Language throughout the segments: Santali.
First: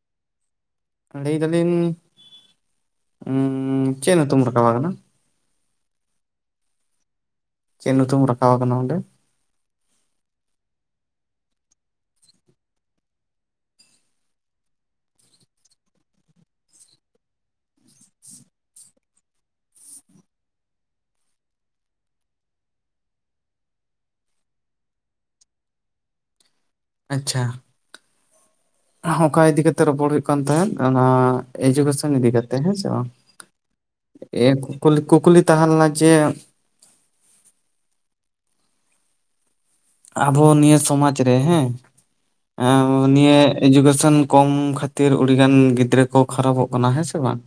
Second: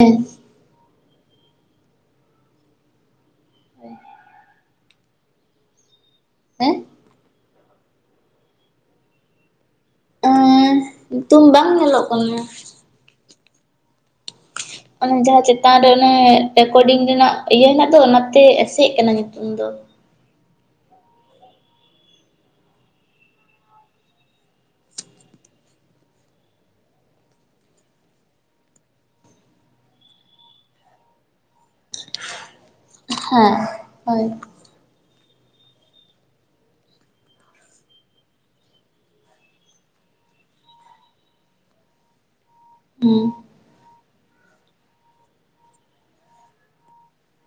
ᱦᱮ ᱞᱟᱹᱭ ᱮᱫᱟᱞᱤᱧ ᱪᱮᱫ ᱧᱩᱛᱩᱢ ᱨᱟᱠᱟᱵᱽ ᱟᱠᱟᱱᱟ? ᱦᱮᱸ ᱪᱮᱫ ᱧᱩᱛᱩᱢ ᱨᱟᱠᱟᱵᱽ ᱟᱠᱟᱱᱟ ᱚᱸᱰᱮ? ᱮᱸ ᱧᱩᱛᱩᱢ ᱵᱟᱝ ᱧᱮᱞᱚᱜ ᱠᱟᱱᱟ ᱾ ᱚᱱᱮ ᱡᱟᱦᱟᱸ ᱪᱮᱛᱟᱱ ᱨᱮ ᱚᱱᱮ ᱨᱮᱠᱚᱨᱰᱤᱝ ᱨᱮᱱᱟᱜ ᱤᱭᱟᱹ ᱦᱮᱱᱟᱜ ᱫᱚ ᱚᱱᱟᱛᱮ ᱮᱥᱮᱜ ᱟᱠᱟᱱᱟ ᱧᱩᱛᱩᱢ ᱤᱧ ᱫᱚ ᱟᱪᱪᱷᱟ ᱚᱠᱟ ᱤᱫᱤᱠᱟ ᱠᱟᱛᱮᱜ ᱨᱚᱯᱚᱲ ᱦᱩᱭᱩᱜ ᱠᱟᱱ ᱛᱟᱦᱮᱸᱫ ᱚᱱᱟ ᱮᱰᱩᱠᱮᱥᱚᱱ ᱤᱫᱤ ᱠᱟᱛᱮᱫ ᱦᱮᱸᱥᱮ ᱛᱚ ᱦᱮᱸ ᱦᱳᱭ ᱮ ᱠᱩᱠᱞᱤ ᱠᱩᱠᱞᱤ ᱛᱟᱦᱮᱸ ᱞᱮᱱᱟ ᱡᱮ ᱟᱵᱚ ᱱᱤᱭᱟᱹ ᱥᱚᱢᱟᱡ ᱨᱮ ᱦᱮᱸ ᱦᱩᱸ ᱱᱤᱭᱟᱹ ᱮᱰᱩᱠᱮᱥᱚᱱ ᱠᱚᱢ ᱠᱷᱟᱹᱛᱤᱨ ᱟᱹᱰᱤᱜᱟᱱ ᱜᱤᱫᱽᱨᱟᱹ ᱠᱚ ᱠᱷᱟᱨᱟᱯᱚᱜ ᱠᱟᱱᱟ, ᱦᱮᱸ ᱥᱮ ᱵᱟᱝ?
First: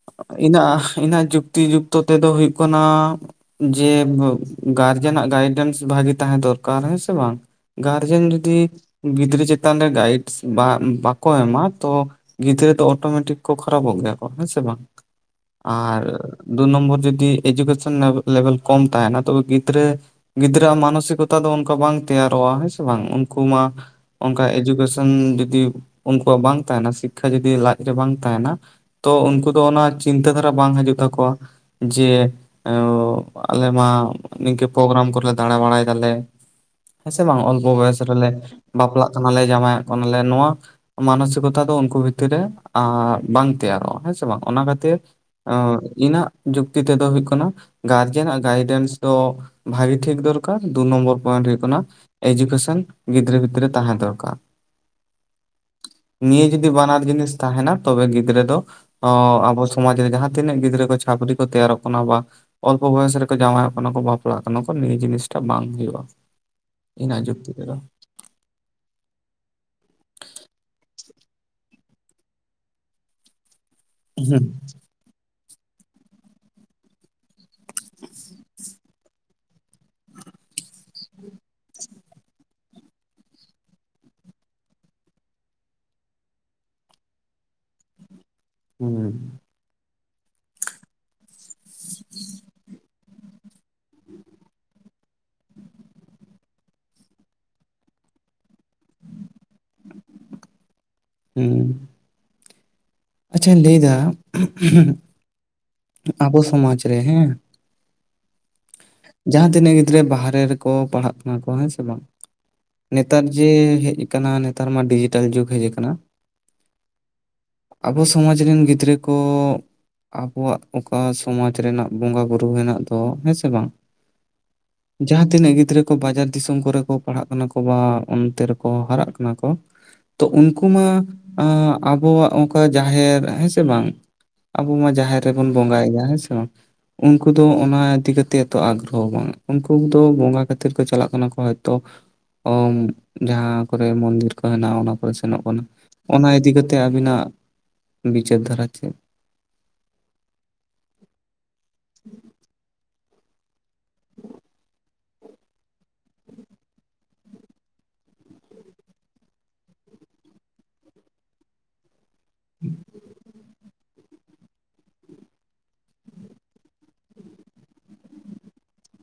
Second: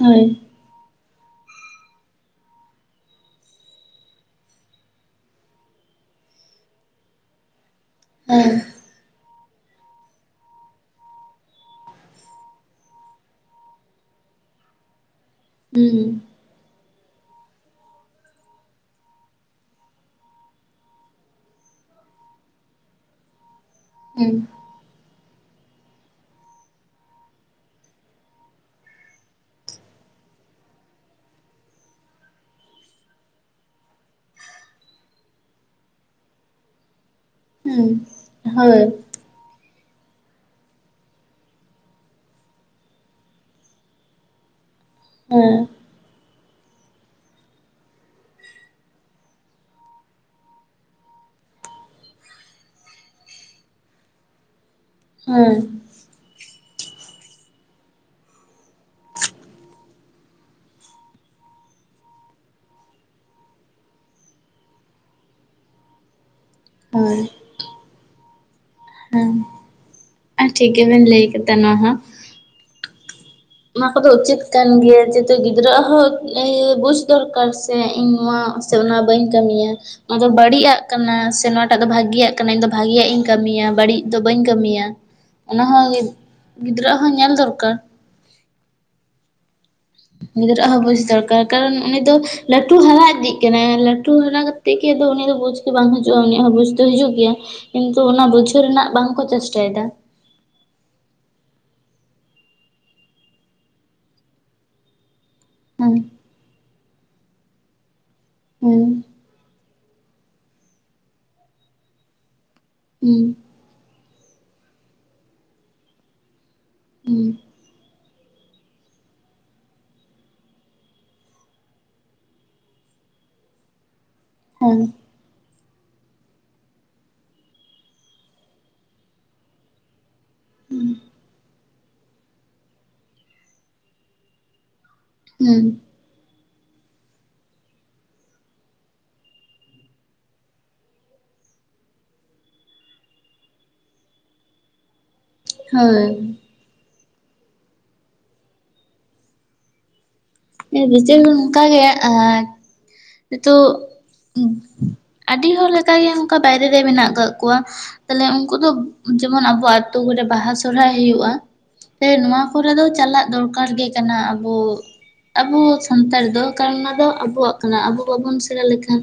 ᱦᱳᱭ ᱤᱧᱟᱹᱜ ᱤᱧᱟᱹᱜ ᱡᱩᱠᱛᱤ ᱡᱩᱠᱛᱚ ᱛᱮᱫᱚ ᱦᱩᱭᱩᱜ ᱠᱟᱱᱟ᱾ ᱡᱮ ᱜᱟᱨᱡᱮᱱᱟᱜ ᱜᱟᱭᱰᱮᱱᱥ ᱵᱷᱟᱜᱤ ᱛᱟᱦᱮᱸ ᱫᱚᱨᱠᱟᱨ ᱦᱮᱸ ᱥᱮ ᱵᱟᱝ ᱜᱟᱨᱡᱮᱱ ᱦᱮᱸ ᱡᱩᱫᱤ ᱜᱤᱫᱽᱨᱟᱹ ᱪᱮᱛᱟᱱ ᱨᱮ ᱜᱟᱭᱤᱰ ᱵᱟᱠᱚ ᱮᱢᱟ ᱛᱚ ᱜᱤᱫᱽᱨᱟᱹ ᱫᱚ ᱚᱴᱳᱢᱮᱴᱤᱠ ᱠᱚ ᱠᱷᱟᱨᱟᱯᱚᱜ ᱜᱮᱭᱟ ᱠᱚ ᱦᱮᱸ ᱥᱮ ᱵᱟᱝ ᱟᱨ ᱦᱩᱸ ᱫᱩ ᱱᱚᱢᱵᱚᱨ ᱡᱩᱫᱤ ᱮᱰᱩᱠᱮᱥᱚᱱ ᱞᱮᱵᱮᱞ ᱠᱚᱢ ᱛᱟᱦᱮᱱᱟ ᱛᱚᱵᱮ ᱜᱤᱫᱽᱨᱟᱹ ᱜᱤᱫᱽᱨᱟᱹ ᱢᱟᱱ ᱡᱚᱛᱚ ᱫᱚ ᱚᱱᱠᱟ ᱵᱟᱝ ᱛᱮᱭᱟᱨᱚᱜᱼᱟ ᱦᱮᱸ ᱵᱟᱝ ᱩᱱᱠᱩ ᱢᱟ ᱦᱩᱸ ᱚᱱᱠᱟ ᱮᱰᱩᱠᱮᱥᱚᱱ ᱡᱩᱫᱤ ᱩᱱᱠᱩᱣᱟᱜ ᱵᱟᱝ ᱛᱟᱦᱮᱱᱟ, ᱥᱤᱠᱠᱷᱟ ᱡᱩᱫᱤ ᱞᱟᱡ ᱨᱮ ᱵᱟᱝ ᱛᱟᱦᱮᱱᱟ ᱛᱚ ᱩᱱᱠᱩ ᱫᱚ ᱚᱱᱟ ᱪᱤᱱᱛᱟᱹ ᱫᱷᱟᱨᱟ ᱵᱟᱝ ᱦᱤᱡᱩᱜ ᱛᱟᱠᱚᱣᱟ᱾ ᱡᱮ ᱟᱞᱮᱢᱟ ᱱᱤᱝᱠᱟᱹ ᱯᱨᱳᱜᱨᱟᱢ ᱠᱚᱨᱮᱞᱮ ᱫᱟᱬᱟ ᱵᱟᱲᱟᱭ᱾ ᱦᱮᱸ ᱥᱮ ᱵᱟᱝ ᱚᱞᱯᱚ ᱦᱩᱸ ᱵᱚᱭᱚᱥ ᱨᱮᱞᱮ ᱦᱳᱭ ᱵᱟᱯᱞᱟᱜ ᱠᱟᱱᱟᱞᱮ ᱡᱟᱶᱟᱭᱚᱜ ᱠᱟᱱᱟᱞᱮ ᱱᱚᱣᱟ ᱢᱟᱱᱚᱥᱤᱠᱚᱛᱟ ᱫᱚ ᱩᱱᱠᱩ ᱵᱷᱤᱛᱤᱨ ᱨᱮ ᱵᱟᱝ ᱛᱮᱭᱟᱨᱚᱜᱼᱟ᱾ ᱦᱮᱸ ᱥᱮ ᱵᱟᱝ ᱚᱱᱟ ᱠᱷᱟᱹᱛᱤᱨ ᱦᱮᱸ ᱚ ᱤᱱᱟ ᱡᱩᱠᱛᱤ ᱛᱮᱫᱚ ᱦᱩᱭᱩᱜ ᱠᱟᱱᱟ ᱜᱟᱨᱡᱮᱱᱟᱜ ᱜᱟᱭᱰᱮᱱᱥ ᱫᱚ ᱵᱷᱟᱹᱜᱤ ᱴᱷᱤᱠ ᱫᱚᱨᱠᱟᱨ ᱫᱩ ᱱᱚᱢᱵᱚᱨ ᱯᱚᱭᱮᱱᱴ ᱦᱩᱭᱩᱜ ᱠᱟᱱᱟ ᱮᱰᱩᱠᱮᱥᱚᱱ ᱜᱤᱫᱽᱨᱟᱹ ᱵᱷᱤᱛᱨᱤ ᱨᱮ ᱛᱟᱦᱮᱸ ᱫᱚᱨᱠᱟᱨ᱾ ᱦᱳᱭ ᱱᱤᱭᱟᱹ ᱡᱩᱫᱤ ᱵᱟᱱᱟᱨ ᱡᱤᱱᱤᱥ ᱛᱟᱦᱮᱱᱟ ᱛᱚᱵᱮ ᱜᱤᱫᱽᱨᱟᱹ ᱫᱚ ᱟᱵᱚ ᱥᱚᱢᱟᱡ ᱨᱮ ᱡᱟᱦᱟᱸ ᱛᱤᱱᱟᱹᱜ ᱜᱤᱫᱽᱨᱟᱹ ᱠᱚ ᱪᱷᱟᱯᱨᱤ ᱠᱚ ᱛᱮᱭᱟᱨᱚᱜ ᱠᱟᱱᱟ ᱵᱟ ᱚᱞᱯᱚ ᱵᱚᱭᱚᱥ ᱨᱮᱠᱚ ᱡᱟᱶᱟᱭᱚᱜ ᱠᱟᱱᱟ ᱠᱚ ᱵᱟᱯᱞᱟᱜ ᱠᱟᱱᱟ ᱠᱚ ᱱᱤᱭᱟᱹ ᱡᱤᱱᱤᱥ ᱵᱟᱝ ᱦᱩᱭᱩᱜᱼᱟ ᱤᱱᱟ ᱦᱳᱭ ᱡᱩᱠᱛᱤ ᱛᱮ ᱫᱚ ᱦᱮᱸ ᱟᱨ ᱴᱷᱤᱠ ᱜᱮᱵᱮᱱ ᱞᱟᱹᱭ ᱠᱮᱫᱟ ᱱᱚᱣᱟ ᱦᱚᱸ᱾ ᱚᱱᱟ ᱠᱚᱫᱚ ᱩᱪᱤᱛ ᱠᱟᱱ ᱜᱮᱭᱟ ᱛᱚ ᱜᱤᱫᱽᱨᱟᱹ ᱟᱜ ᱦᱚᱸ ᱵᱩᱡᱽ ᱫᱚᱨᱠᱟᱨ ᱥᱮ ᱤᱧ ᱱᱚᱣᱟ ᱥᱮ ᱚᱱᱟ ᱵᱟᱹᱧ ᱠᱟᱹᱢᱤᱭᱟ᱾ ᱱᱚᱣᱟᱫᱚ ᱵᱟᱹᱲᱤᱡᱜ ᱠᱟᱱᱟ ᱥᱮ ᱱᱚᱣᱟᱴᱟᱜ ᱫᱚ ᱵᱷᱟᱜᱤᱭᱟᱜ ᱠᱟᱱᱟ ᱤᱧ ᱫᱚ ᱵᱷᱟᱜᱤᱭᱟᱜ ᱤᱧ ᱠᱟᱹᱢᱤᱭᱟ ᱵᱟᱹᱲᱤᱡ ᱫᱚ ᱵᱟᱹᱧ ᱠᱟᱹᱢᱤᱭᱟ᱾ ᱚᱱᱟ ᱦᱚᱸ ᱜᱤᱫᱽᱨᱟᱹ ᱦᱚᱸ ᱧᱮᱞ ᱫᱚᱨᱠᱟᱨ᱾ ᱦᱮᱸ ᱜᱤᱫᱽᱨᱟᱹᱟᱜ ᱦᱚᱸ ᱵᱩᱡᱽ ᱫᱚᱨᱠᱟᱨ ᱠᱟᱨᱚᱱ ᱩᱱᱤ ᱫᱚ ᱞᱟᱹᱴᱩ ᱦᱟᱨᱟ ᱤᱫᱤᱜ ᱠᱟᱱᱟᱭ᱾ ᱛᱩ ᱦᱟᱨᱟ ᱠᱟᱛᱮᱫ ᱜᱮ ᱩᱱᱤ ᱫᱚ ᱵᱩᱡ ᱜᱮ ᱵᱟᱝ ᱦᱤᱡᱩᱜᱼᱟ ᱩᱱᱤᱭᱟᱜ ᱦᱚᱸ ᱵᱩᱡᱽ ᱫᱚ ᱦᱤᱡᱩᱜ ᱜᱮᱭᱟ᱾ ᱠᱤᱱᱛᱩ ᱚᱱᱟ ᱵᱩᱡᱷᱟᱹᱣ ᱨᱮᱱᱟᱜ ᱵᱟᱝᱠᱚ ᱪᱮᱥᱴᱟᱭᱮᱫᱟ᱾ ᱦᱮᱸ ᱟᱪᱪᱷᱟᱧ ᱞᱟᱹᱭ ᱮᱫᱟ ᱦᱮᱸ ᱟᱵᱚ ᱥᱚᱢᱟᱡᱽ ᱨᱮ ᱦᱮᱸ ᱦᱮᱸ ᱡᱟᱦᱟᱸ ᱛᱤᱱᱟᱹᱜ ᱜᱤᱫᱽᱨᱟᱹ ᱵᱟᱦᱨᱮ ᱨᱮᱠᱚ ᱯᱟᱲᱦᱟᱜ ᱠᱟᱱᱟ ᱠᱚ ᱦᱮᱸ ᱥᱮ ᱵᱟᱝ ᱱᱮᱛᱟᱨ ᱦᱮᱸ ᱡᱮ ᱦᱮᱡ ᱠᱟᱱᱟ ᱱᱮᱛᱟᱨ ᱢᱟ ᱰᱤᱡᱤᱴᱮᱞ ᱡᱩᱜᱽ ᱦᱮᱡ ᱟᱠᱟᱱᱟ᱾ ᱦᱩᱸ ᱟᱵᱚ ᱥᱚᱢᱟᱡᱽ ᱨᱤᱱ ᱜᱤᱫᱽᱨᱟᱹ ᱠᱚ ᱟᱵᱚᱣᱟᱜ ᱚᱠᱟ ᱥᱚᱢᱟᱡᱽ ᱨᱮᱱᱟᱜ ᱵᱚᱸᱜᱟ ᱵᱩᱨᱩ ᱦᱮᱱᱟᱜ ᱫᱚ ᱦᱮᱸ ᱥᱮ ᱵᱟᱝ ᱦᱩᱸ ᱡᱟᱦᱟᱸ ᱛᱤᱱᱟᱹᱜ ᱜᱤᱫᱽᱨᱟᱹ ᱠᱚ ᱵᱟᱡᱟᱨ ᱫᱤᱥᱚᱢ ᱠᱚᱨᱮ ᱠᱚ ᱯᱟᱲᱦᱟᱜ ᱠᱟᱱᱟ ᱠᱚ ᱵᱟᱝ ᱚᱱᱛᱮ ᱨᱮᱠᱚ ᱦᱟᱨᱟᱜ ᱠᱟᱱᱟ ᱠᱚ ᱛᱚ ᱩᱱᱠᱩ ᱢᱟ ᱟᱵᱚᱣᱟᱜ ᱚᱱᱠᱟ ᱡᱟᱦᱮᱨ ᱦᱮᱸ ᱥᱮ ᱵᱟᱝ ᱟᱵᱚ ᱢᱟ ᱡᱟᱦᱮᱨ ᱨᱮ ᱵᱚᱱ ᱦᱮᱸ ᱵᱚᱸᱜᱟ ᱭᱮᱜᱼᱟ ᱦᱮᱸ ᱥᱮ ᱵᱟᱝ ᱩᱱᱠᱩ ᱫᱚ ᱚᱱᱟ ᱤᱫᱤ ᱠᱟᱛᱮᱫ ᱵᱟᱝ ᱩᱱᱠᱩ ᱫᱚ ᱵᱚᱸᱜᱟ ᱠᱷᱟᱹᱛᱤᱨ ᱠᱚ ᱪᱟᱞᱟᱜ ᱠᱟᱱᱟ ᱠᱚ ᱦᱚᱭᱛᱳ ᱡᱟᱦᱟᱸ ᱠᱚᱨᱮ ᱢᱚᱱᱫᱤᱨ ᱠᱚ ᱦᱮᱱᱟᱜᱼᱟ ᱚᱱᱟ ᱠᱚ ᱥᱮᱱᱚᱜ ᱠᱟᱱᱟ ᱚᱱᱟ ᱦᱳᱭ ᱤᱫᱤ ᱠᱟᱛᱮ ᱟᱵᱤᱱᱟᱜ ᱵᱤᱪᱟᱹᱨ ᱫᱷᱟᱨᱟ ᱪᱮᱫ ᱰᱤᱡᱴᱮᱞ ᱫᱚ ᱱᱚᱝᱠᱟᱜ ᱜᱮ ᱱᱤᱛᱚᱜ ᱟᱹᱰᱤ ᱦᱚᱲ ᱞᱮᱠᱟᱜ ᱜᱮ ᱚᱱᱠᱟ ᱵᱟᱭᱨᱮ ᱨᱮ ᱢᱮᱱᱟᱜ ᱟᱠᱟᱜ ᱠᱚᱣᱟ᱾ ᱛᱟᱦᱞᱮ ᱩᱱᱠᱩ ᱫᱚ ᱡᱮᱢᱚᱱ ᱟᱵᱚᱣᱟᱜ ᱟᱹᱛᱩ ᱠᱚᱨᱮ ᱵᱟᱦᱟ ᱥᱚᱦᱨᱟᱭ ᱦᱩᱭᱩᱜᱼᱟ᱾ ᱦᱮᱸ ᱱᱚᱣᱟ ᱠᱚᱨᱮ ᱫᱚ ᱪᱟᱞᱟᱜ ᱫᱚᱨᱠᱟᱨ ᱜᱮ ᱠᱟᱱᱟ ᱟᱵᱚ ᱟᱵᱚ ᱥᱟᱱᱛᱟᱲ ᱫᱚ ᱮᱠᱟᱞ ᱚᱱᱟ ᱫᱚ ᱟᱵᱚᱣᱟᱜ ᱠᱟᱱᱟ ᱟᱵᱚ ᱵᱟᱵᱚᱱ ᱥᱮᱬᱟ ᱞᱮᱠᱷᱟᱱ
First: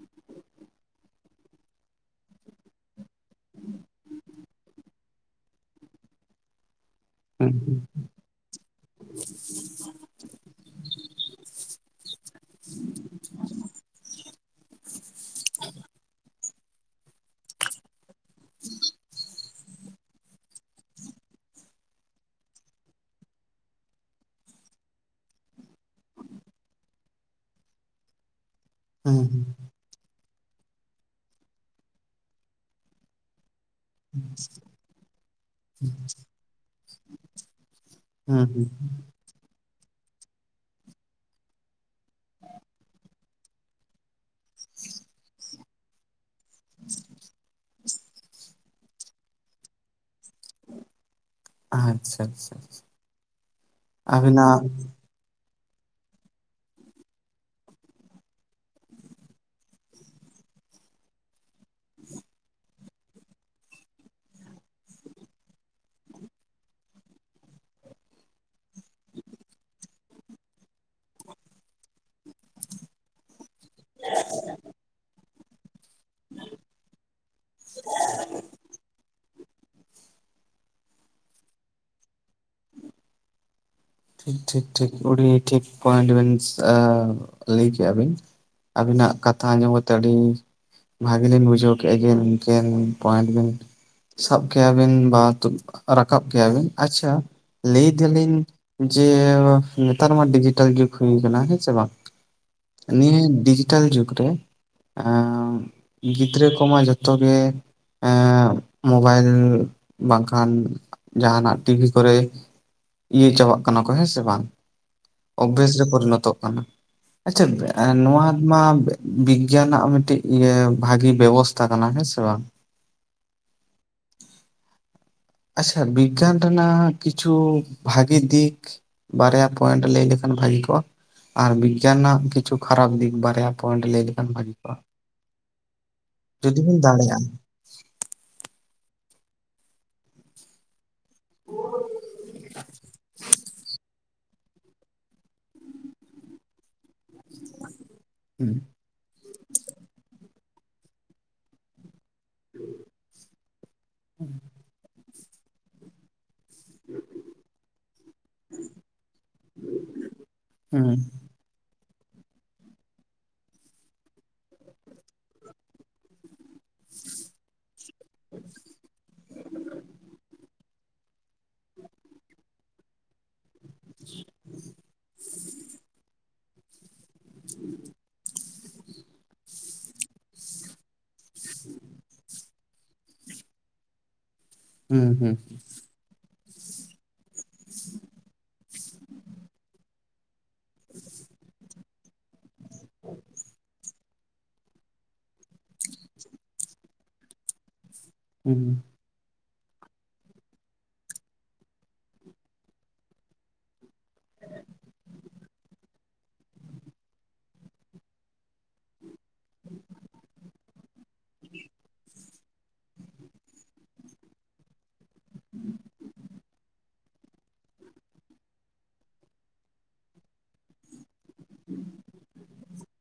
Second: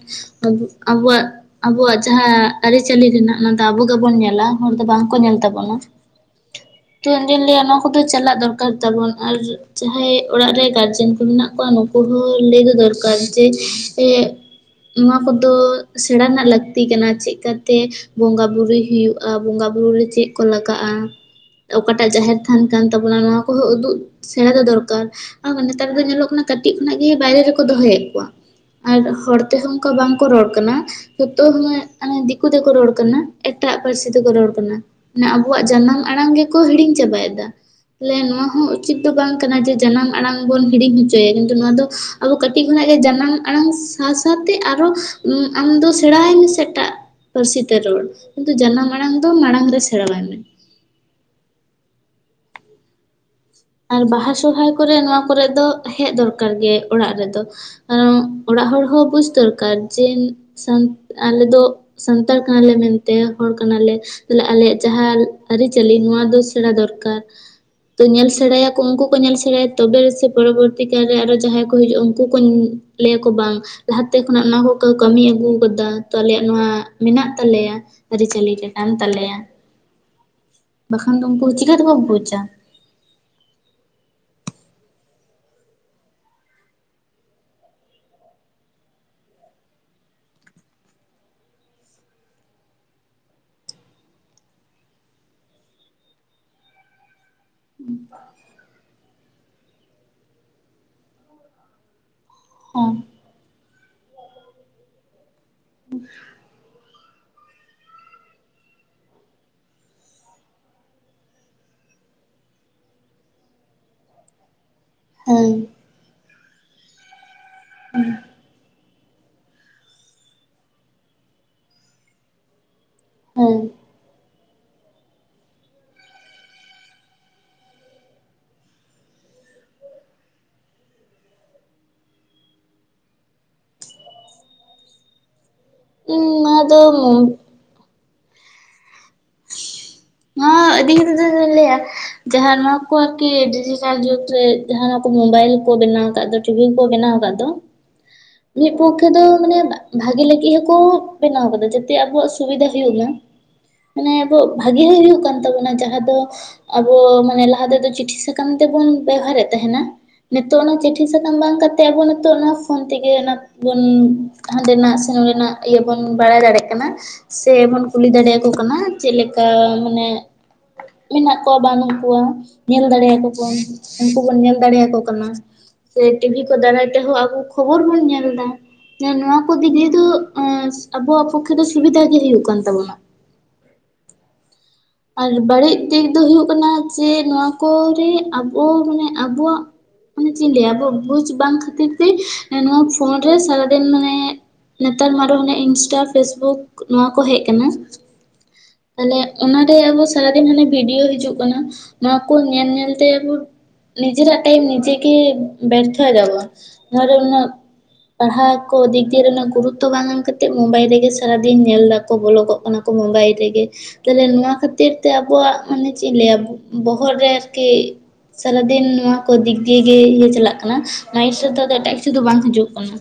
ᱟᱵᱚ ᱣᱟᱜ ᱟᱵᱚᱣᱟᱜ ᱡᱟᱦᱟᱸ ᱟᱹᱨᱤᱪᱟᱹᱞᱤ ᱨᱮᱱᱟᱜ ᱚᱱᱟ ᱫᱚ ᱟᱵᱚ ᱜᱮᱵᱚᱱ ᱧᱮᱞᱟ ᱦᱚᱲ ᱫᱚ ᱵᱟᱝᱠᱚ ᱧᱮᱞ ᱛᱟᱵᱚᱱᱟ ᱪᱮᱫ ᱵᱤᱱ ᱦᱩᱸ ᱞᱟᱹᱭᱟ ᱱᱚᱣᱟ ᱠᱚᱫᱚ ᱪᱟᱞᱟᱜ ᱫᱚᱨᱠᱟᱨ ᱛᱟᱵᱚᱱ ᱟᱨ ᱡᱟᱦᱟᱸᱭ ᱚᱲᱟᱜ ᱨᱮ ᱜᱟᱨᱡᱮᱱ ᱠᱚ ᱢᱮᱱᱟᱜ ᱠᱚᱣᱟ ᱱᱩᱠᱩ ᱦᱚᱸ ᱞᱟᱹᱭ ᱫᱚ ᱫᱚᱨᱠᱟᱨ ᱡᱮ [inaudible] ᱱᱚᱣᱟ ᱠᱚᱫᱚ ᱥᱮᱬᱟ ᱨᱮᱱᱟᱜ ᱞᱟᱹᱠᱛᱤ ᱠᱟᱱᱟ ᱪᱮᱫ ᱠᱟᱛᱮ ᱵᱚᱸᱜᱟ ᱵᱩᱨᱩᱭ ᱦᱩᱭᱩᱜᱼᱟ ᱵᱚᱸᱜᱟ ᱵᱩᱨᱩ ᱨᱮ ᱪᱮᱫ ᱠᱚ ᱞᱟᱜᱟᱜᱼᱟ᱾ ᱚᱠᱟ ᱴᱟᱜ ᱡᱟᱦᱮᱨ ᱛᱷᱟᱱ ᱠᱟᱱ ᱛᱟᱵᱚᱱᱟ ᱱᱚᱣᱟ ᱠᱚᱦᱚᱸ ᱩᱫᱩᱜ ᱥᱮᱬᱟ ᱫᱚ ᱫᱚᱨᱠᱟᱨ ᱱᱮᱛᱟᱨ ᱫᱚ ᱧᱮᱞᱚᱜ ᱠᱟᱱᱟ ᱠᱟᱹᱴᱤᱡ ᱠᱷᱚᱱᱟᱜ ᱜᱮ ᱵᱟᱦᱨᱮ ᱨᱮᱠᱚ ᱫᱚᱦᱚ ᱭᱮᱫ ᱠᱚᱣᱟ ᱟᱨ ᱦᱩᱸ ᱦᱚᱲ ᱦᱩᱸ ᱛᱮ ᱦᱚᱸ ᱚᱱᱠᱟ ᱵᱟᱝᱠᱚ ᱨᱚᱲ ᱠᱟᱱᱟ ᱡᱚᱛᱚ ᱦᱚᱲ ᱢᱟᱱᱮ ᱫᱤᱠᱩ ᱛᱮᱠᱚ ᱨᱚᱲ ᱠᱟᱱᱟ᱾ ᱮᱴᱟᱜ ᱯᱟᱹᱨᱥᱤ ᱛᱮᱠᱚ ᱨᱚᱲ ᱠᱟᱱᱟ ᱢᱟᱱᱮ ᱟᱵᱚᱣᱟᱜ ᱡᱟᱱᱟᱢ ᱟᱲᱟᱝ ᱜᱮᱠᱚ ᱦᱤᱲᱤᱧ ᱪᱟᱵᱟᱭᱮᱫᱟ ᱵᱚᱞᱮ ᱱᱚᱣᱟ ᱦᱩᱸ ᱦᱚᱸ ᱦᱩᱸ ᱩᱪᱤᱛ ᱫᱚ ᱵᱟᱝ ᱠᱟᱱᱟ ᱡᱮ ᱡᱟᱱᱟᱢ ᱟᱲᱟᱝ ᱵᱚᱱ ᱦᱤᱲᱤᱧ ᱦᱚᱪᱚᱭᱟ ᱠᱤᱱᱛᱩ ᱱᱚᱣᱟ ᱫᱚ ᱟᱵᱚ ᱠᱟᱹᱴᱤᱡ ᱠᱷᱚᱱᱟᱜ ᱜᱮ ᱡᱟᱱᱟᱢ ᱟᱲᱟᱝ ᱥᱟᱶᱼᱥᱟᱶᱛᱮ ᱟᱨᱦᱚᱸ ᱟᱢ ᱫᱚ ᱥᱮᱬᱟᱭ ᱢᱮ [inaudible] ᱮᱴᱟᱜ ᱯᱟᱹᱨᱥᱤ ᱛᱮ ᱨᱚᱲ ᱠᱤᱱᱛᱩ ᱡᱟᱱᱟᱢ ᱢᱟᱲᱟᱝ ᱫᱚ ᱢᱟᱲᱟᱝ ᱨᱮ ᱥᱮᱬᱟ ᱦᱟᱭ ᱢᱮ ᱟᱪᱪᱷᱟ ᱟᱪᱪᱷᱟ ᱟᱪᱪᱷᱟ ᱟᱨ ᱵᱟᱦᱟ ᱥᱚᱦᱨᱟᱭ ᱠᱚᱨᱮ ᱱᱚᱣᱟ ᱠᱚᱨᱮ ᱫᱚ ᱦᱮᱡ ᱫᱚᱨᱠᱟᱨ ᱜᱮ ᱚᱲᱟᱜ ᱨᱮᱫᱚ ᱚᱲᱟᱜ ᱦᱚᱲ ᱦᱚᱸ ᱵᱩᱡᱽ ᱫᱚᱨᱠᱟᱨ ᱡᱮ ᱟᱞᱮ ᱫᱚ ᱥᱟᱱᱛᱟᱲ ᱠᱟᱱᱟ ᱞᱮ ᱢᱮᱱᱛᱮ ᱦᱚᱲ ᱠᱟᱱᱟᱞᱮ ᱟᱞᱮᱭᱟᱜ ᱡᱟᱦᱟᱸ ᱟᱹᱨᱤᱼᱪᱟᱹᱞᱤ ᱱᱚᱣᱟ ᱫᱚ ᱥᱮᱬᱟ ᱫᱚᱨᱠᱟᱨ ᱪᱮ ᱧᱮᱞ ᱥᱮᱬᱟᱭᱟᱠᱚ ᱩᱱᱠᱩ ᱠᱚ ᱧᱮᱞ ᱥᱮᱬᱟᱭᱟ ᱛᱚᱵᱮ ᱥᱮ ᱯᱚᱨᱚᱵᱚᱨᱛᱤ ᱠᱟᱞ ᱨᱮ ᱟᱨᱦᱚᱸ ᱡᱟᱦᱟᱸᱭ ᱠᱚ ᱦᱤᱡᱩᱜᱼᱟ ᱩᱱᱠᱩ ᱠᱚ ᱞᱟᱹᱭ ᱭᱟᱠᱚ ᱵᱟᱝ ᱞᱟᱦᱟᱛᱮ ᱠᱷᱚᱱᱟᱜ ᱚᱱᱟ ᱦᱚᱸᱠᱚ ᱠᱟᱹᱢᱤ ᱟᱹᱜᱩ ᱟᱠᱟᱫᱟ ᱛᱚ ᱟᱞᱮᱭᱟᱜ ᱱᱚᱣᱟ ᱢᱮᱱᱟᱜ ᱛᱟᱞᱮᱭᱟ ᱟᱹᱨᱤᱼᱪᱟᱹᱞᱤ ᱞᱮᱠᱟᱱ ᱛᱟᱞᱮᱭᱟ ᱵᱟᱝᱠᱷᱟᱱ ᱫᱚ ᱩᱱᱠᱩ ᱪᱤᱠᱟᱹ ᱛᱮ ᱠᱚ ᱵᱩᱡᱽ ᱮᱫᱟ ᱴᱷᱤᱠ ᱴᱷᱤᱠ ᱴᱷᱤᱠ ᱴᱷᱤᱠ ᱯᱚᱭᱮᱱᱴ ᱵᱤᱱ ᱞᱟᱹᱭ ᱠᱮᱜᱼᱟ ᱵᱤᱱ ᱟᱹᱵᱤᱱᱟᱜ ᱠᱟᱛᱷᱟ ᱟᱸᱡᱚᱢ ᱠᱟᱛᱮᱫ ᱟᱹᱰᱤ ᱱᱚᱣᱟ ᱜᱮᱞᱤᱧ ᱵᱩᱡᱷᱟᱹᱣ ᱠᱮᱫᱼᱟ ᱡᱮ ᱢᱮᱱᱛᱮᱱ ᱯᱚᱭᱮᱱᱴ ᱵᱤᱱ ᱥᱟᱵ ᱠᱮᱭᱟ ᱵᱤᱱ ᱵᱟᱝ ᱨᱮ ᱨᱟᱠᱟᱵ ᱠᱮᱭᱟᱵᱤᱱ ᱟᱪᱪᱷᱟ ᱞᱟᱹᱭ ᱮᱫᱟ ᱞᱤᱧ ᱡᱮ ᱱᱮᱛᱟᱨ ᱢᱟ ᱰᱤᱡᱤᱴᱟᱞ ᱡᱩᱜᱽ ᱦᱩᱭ ᱟᱠᱟᱱᱟ ᱦᱮᱸ ᱥᱮ ᱵᱟᱝ ᱦᱮᱸ ᱱᱤᱭᱟᱹ ᱰᱤᱡᱤᱴᱟᱞ ᱡᱩᱜᱽ ᱨᱮ ᱜᱤᱫᱽᱨᱟᱹ ᱠᱚᱢᱟ ᱡᱚᱛᱚ ᱜᱮ ᱢᱚᱵᱟᱭᱤᱞ ᱵᱟᱝᱠᱷᱟᱱ ᱡᱟᱦᱟᱱᱟᱜ ᱴᱤᱵᱷᱤ ᱠᱚᱨᱮ ᱪᱟᱵᱟᱜ ᱦᱮᱸ ᱥᱮ ᱵᱟᱝ ᱦᱮᱸ ᱯᱚᱨᱤᱱᱚᱛᱚᱜ ᱠᱟᱱᱟ ᱟᱪᱪᱷᱟ ᱱᱚᱣᱟ ᱢᱟ ᱵᱤᱜᱽᱜᱟᱱᱟᱜ ᱢᱤᱫᱴᱤᱡ ᱤᱭᱟᱹ ᱵᱷᱟᱜᱤ ᱵᱮᱵᱚᱥᱛᱟ ᱠᱟᱱᱟ ᱦᱮᱸ ᱥᱮ ᱵᱟᱝ ᱦᱮᱸ ᱟᱪᱷᱟ ᱵᱤᱜᱽᱜᱟᱱ ᱨᱮᱱᱟᱜ ᱠᱤᱪᱷᱩ ᱵᱷᱟᱜᱤ ᱫᱤᱠ ᱵᱟᱨᱭᱟ ᱯᱚᱭᱮᱱᱴ ᱞᱟᱹᱭ ᱞᱮᱠᱷᱟᱱ ᱵᱷᱟᱹᱜᱤ ᱠᱚᱜᱼᱟ ᱟᱨ ᱵᱤᱜᱽᱜᱟᱱ ᱨᱮᱱᱟᱜ ᱠᱤᱪᱷᱩ ᱠᱷᱟᱨᱟᱯ ᱫᱤᱠ ᱵᱟᱨᱭᱟ ᱯᱚᱭᱮᱱᱴ ᱞᱟᱹᱭ ᱞᱮᱠᱷᱟᱱ ᱵᱷᱟᱜᱤ ᱠᱚᱜᱼᱟ ᱤᱧ ᱱᱚᱣᱟ ᱡᱩᱫᱤ ᱫᱚ ᱵᱚᱱ ᱫᱟᱲᱮᱭᱟᱜᱼᱟ ᱟᱹᱰᱤᱱ ᱫᱚ ᱞᱟᱹᱭᱟ ᱡᱟᱦᱟᱸ ᱱᱚᱣᱟ ᱠᱚ ᱟᱨᱠᱤ ᱰᱤᱡᱤᱴᱟᱞ ᱡᱩᱜᱽ ᱡᱟᱦᱟᱸ ᱠᱚ ᱢᱳᱵᱟᱭᱤᱞ ᱠᱚ ᱵᱮᱱᱟᱣ ᱟᱠᱟᱫ ᱫᱚ ᱴᱤᱵᱷᱤ ᱠᱚ ᱵᱮᱱᱟᱣ ᱟᱠᱟᱫ ᱫᱚ ᱦᱩᱸ ᱢᱤᱫ ᱯᱚᱠᱷᱮ ᱫᱚ ᱢᱟᱱᱮ ᱵᱷᱟᱜᱮ ᱞᱟᱹᱜᱤᱫ ᱦᱚᱸᱠᱚ ᱵᱮᱱᱟᱣ ᱟᱠᱟᱫᱟ ᱡᱟᱛᱮ ᱟᱵᱚᱣᱟᱜ ᱥᱩᱵᱤᱫᱷᱟ ᱦᱩᱭᱩᱜᱼᱟ ᱢᱟᱱᱮ ᱟᱵᱚ ᱵᱷᱟᱜᱮ ᱦᱚᱸ ᱦᱩᱭᱩᱜ ᱠᱟᱱ ᱛᱟᱵᱚᱱᱟ ᱡᱟᱦᱟᱸ ᱫᱚ ᱟᱵᱚ ᱢᱟᱱᱮ ᱞᱟᱦᱟ ᱛᱮᱫᱚ ᱪᱤᱴᱷᱤ ᱥᱟᱠᱟᱢ ᱛᱮᱵᱚᱱ ᱵᱮᱣᱦᱟᱨᱮᱫ ᱛᱟᱦᱮᱱᱟ ᱱᱤᱛᱚᱜ ᱚᱱᱟ ᱦᱩᱸ ᱪᱤᱴᱷᱤ ᱥᱟᱠᱟᱢ ᱚᱱᱟ ᱵᱟᱝ ᱠᱟᱛᱮᱫ ᱟᱵᱚ ᱱᱤᱛᱚᱜ ᱚᱱᱟ ᱯᱷᱳᱱ ᱛᱮᱜᱮ ᱚᱱᱟ ᱵᱚᱱ ᱦᱟᱸᱰᱮᱱᱟᱜ ᱥᱮ ᱱᱚᱸᱰᱮᱱᱟᱜ ᱤᱭᱟᱹ ᱵᱚᱱ ᱵᱟᱲᱟᱭ ᱫᱟᱲᱮᱭᱟᱜ ᱠᱟᱱᱟ ᱥᱮ ᱵᱚᱱ ᱠᱩᱞᱤ ᱫᱟᱲᱮᱭᱟᱠᱚ ᱠᱟᱱᱟ ᱪᱮᱫ ᱞᱮᱠᱟ ᱢᱟᱱᱮ ᱢᱮᱱᱟᱜ ᱠᱚᱣᱟ ᱵᱟᱹᱱᱩᱜ ᱠᱚᱣᱟ ᱧᱮᱞ ᱫᱟᱲᱮᱭᱟᱠᱚ ᱠᱚᱣᱟᱢ ᱩᱱᱠᱩ ᱵᱚᱱ ᱧᱮᱞ ᱫᱟᱲᱮ ᱭᱟᱠᱚ ᱠᱟᱱᱟ ᱥᱮ ᱴᱤᱵᱷᱤ ᱠᱚ ᱫᱟᱨᱟᱭ ᱛᱮ ᱦᱚᱸ ᱟᱵᱚ ᱠᱷᱚᱵᱚᱨ ᱵᱚᱱ ᱧᱮᱞ ᱮᱫᱟ ᱮ ᱱᱚᱣᱟ ᱠᱚ ᱫᱤᱠ ᱫᱤᱭᱮ ᱫᱚ ᱟᱵᱚᱣᱟᱜ ᱯᱚᱠᱠᱷᱮ ᱫᱚ ᱥᱩᱵᱤᱫᱷᱟ ᱜᱮ ᱦᱳᱭᱜ ᱠᱟᱱ ᱛᱟᱵᱩᱱᱟ ᱦᱩᱸ ᱟᱨ ᱦᱩᱸ ᱵᱟᱹᱲᱤᱡ ᱫᱤᱠ ᱫᱚ ᱦᱩᱭᱩᱜ ᱠᱟᱱᱟ ᱡᱮ ᱱᱚᱣᱟ ᱠᱚᱨᱮ ᱟᱵᱚ ᱢᱟᱱᱮ ᱟᱵᱚᱣᱟᱜ ᱢᱟᱱᱮ ᱪᱮᱫ ᱤᱧ ᱞᱟᱹᱭᱟ ᱟ ᱵᱩᱡ ᱵᱟᱝ ᱠᱷᱟᱹᱛᱤᱨ ᱛᱮ ᱱᱚᱣᱟ ᱯᱷᱳᱱ ᱨᱮ ᱥᱟᱨᱟᱫᱤᱱ ᱢᱟᱱᱮ ᱱᱮᱛᱟᱨ ᱢᱟ ᱟᱨᱚ ᱦᱱᱟᱮ ᱤᱱᱥᱴᱟ ᱯᱷᱮᱥᱵᱩᱠ ᱱᱚᱣᱟ ᱠᱚ ᱦᱮᱡ ᱟᱠᱟᱱᱟ ᱦᱩᱸ ᱛᱟᱦᱞᱮ ᱚᱱᱟᱨᱮ ᱟᱵᱚ ᱥᱟᱨᱟᱫᱤᱱ ᱦᱟᱱᱮ ᱵᱷᱤᱰᱤᱭᱳ ᱦᱤᱡᱩᱜ ᱠᱟᱱᱟ ᱚᱱᱟ ᱠᱚ ᱧᱮᱞ ᱧᱮᱞᱛᱮ ᱟᱵᱚ ᱱᱤᱡᱮᱨᱟᱜ ᱴᱟᱭᱢ ᱱᱤᱡᱮ ᱜᱮ ᱵᱮᱟᱨᱛᱷᱚ ᱫᱟᱵᱚᱱ ᱱᱚᱣᱟ ᱨᱮ ᱩᱱᱟᱜ ᱯᱟᱲᱦᱟᱣ ᱠᱚ ᱫᱤᱠ ᱫᱤᱭᱮ ᱨᱮᱱᱟᱜ ᱜᱩᱨᱩᱛᱚ ᱵᱟᱝ ᱮᱢ ᱠᱟᱛᱮᱫ ᱢᱳᱵᱟᱭᱤᱞ ᱨᱮᱜᱮ ᱥᱟᱨᱟᱫᱤᱱ ᱧᱮᱞ ᱫᱟᱠᱚ ᱵᱚᱞᱚᱜᱚᱜ ᱠᱟᱱᱟ ᱠᱚ ᱢᱳᱵᱟᱭᱤᱞ ᱨᱮᱜᱮ ᱛᱟᱦᱚᱞᱮ ᱱᱚᱣᱟ ᱠᱷᱟᱹᱛᱤᱨ ᱛᱮ ᱟᱵᱚᱣᱟᱜ ᱢᱟᱱᱮ ᱪᱮᱫ ᱤᱧ ᱞᱟᱹᱭᱟ ᱵᱚᱦᱚᱜ ᱨᱮ ᱟᱨᱠᱤ ᱥᱟᱨᱟᱫᱤᱱ ᱱᱚᱣᱟ ᱠᱚ ᱫᱤᱠ ᱫᱤᱭᱮ ᱜᱮ ᱤᱭᱟᱹ ᱪᱟᱞᱟᱜ ᱠᱟᱱᱟ ᱱᱚᱣᱟ ᱦᱥᱟᱹ ᱫᱚ ᱮᱴᱟᱜ ᱠᱤᱪᱷᱩ ᱫᱚ ᱵᱟᱝ ᱦᱤᱡᱩᱜ ᱠᱟᱱᱟ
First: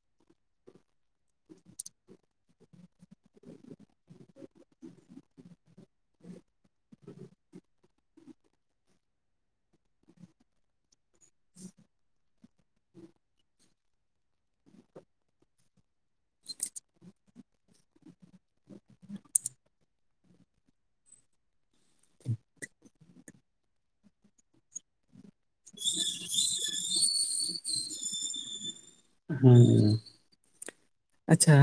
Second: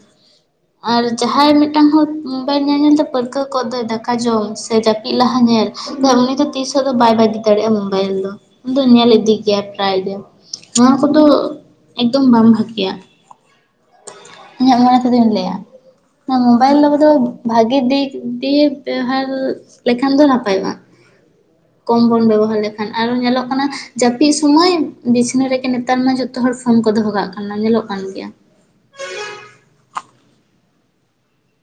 ᱟᱨ ᱡᱟᱦᱟᱸᱭ ᱢᱤᱫᱴᱟᱝ ᱦᱚᱲ ᱢᱚᱵᱟᱤᱞ ᱧᱮᱞ ᱧᱮᱞᱛᱮ ᱯᱟᱹᱨᱠᱟᱹᱣ ᱠᱚᱜ ᱫᱚᱭ ᱫᱟᱠᱟ ᱡᱚᱢ ᱥᱮ ᱡᱟᱹᱯᱤᱫ ᱞᱟᱦᱟ ᱧᱮᱞ ᱩᱱᱤ ᱫᱚ ᱛᱤᱥ ᱦᱚᱸ ᱫᱚ ᱵᱟᱭ ᱵᱟᱜᱤ ᱫᱟᱲᱮᱭᱟᱜᱼᱟ ᱢᱳᱵᱟᱭᱤᱞ ᱫᱚ ᱩᱱᱤ ᱫᱚ ᱧᱮᱞ ᱤᱫᱤ ᱜᱮᱭᱟᱭ ᱯᱨᱟᱭ ᱜᱮ ᱱᱚᱣᱟ ᱠᱚᱫᱚ ᱮᱠᱫᱚᱢ ᱵᱟᱝ ᱵᱷᱟᱜᱮᱭᱟ ᱤᱧᱟᱜ ᱢᱚᱱᱮ ᱛᱮᱫᱩᱧ ᱞᱟ. ᱭ- ᱟ ᱢᱳᱵᱟᱭᱤᱞ ᱫᱚ ᱵᱳᱫᱷᱚᱭ ᱵᱷᱟᱜᱤ ᱫᱤᱠ ᱫᱤᱭᱮ ᱵᱮᱣᱦᱟᱨ ᱞᱮᱠᱷᱟᱱ ᱫᱚ ᱱᱟᱯᱟᱭᱚᱜ-ᱟ ᱠᱚᱢ ᱵᱚᱱ ᱵᱮᱵᱚᱦᱟᱨ ᱞᱮᱠᱷᱟᱱ ᱟᱨᱚ ᱧᱮᱞᱚᱜ ᱠᱟᱱᱟ ᱡᱟᱹᱯᱤᱫ ᱥᱩᱢᱚᱭ ᱵᱤᱪᱷᱱᱟᱹ ᱨᱮᱜᱮ ᱱᱮᱛᱟᱨ ᱢᱟ ᱡᱚᱛᱚ ᱦᱚᱲ ᱯᱷᱳᱱ ᱠᱚ ᱫᱚᱦᱚ ᱠᱟᱜ ᱠᱟᱱᱟ ᱧᱮᱞᱚᱜ ᱠᱟᱱ ᱜᱮᱭᱟ ᱦᱮᱸ [inaudible] ᱟᱪᱷᱟ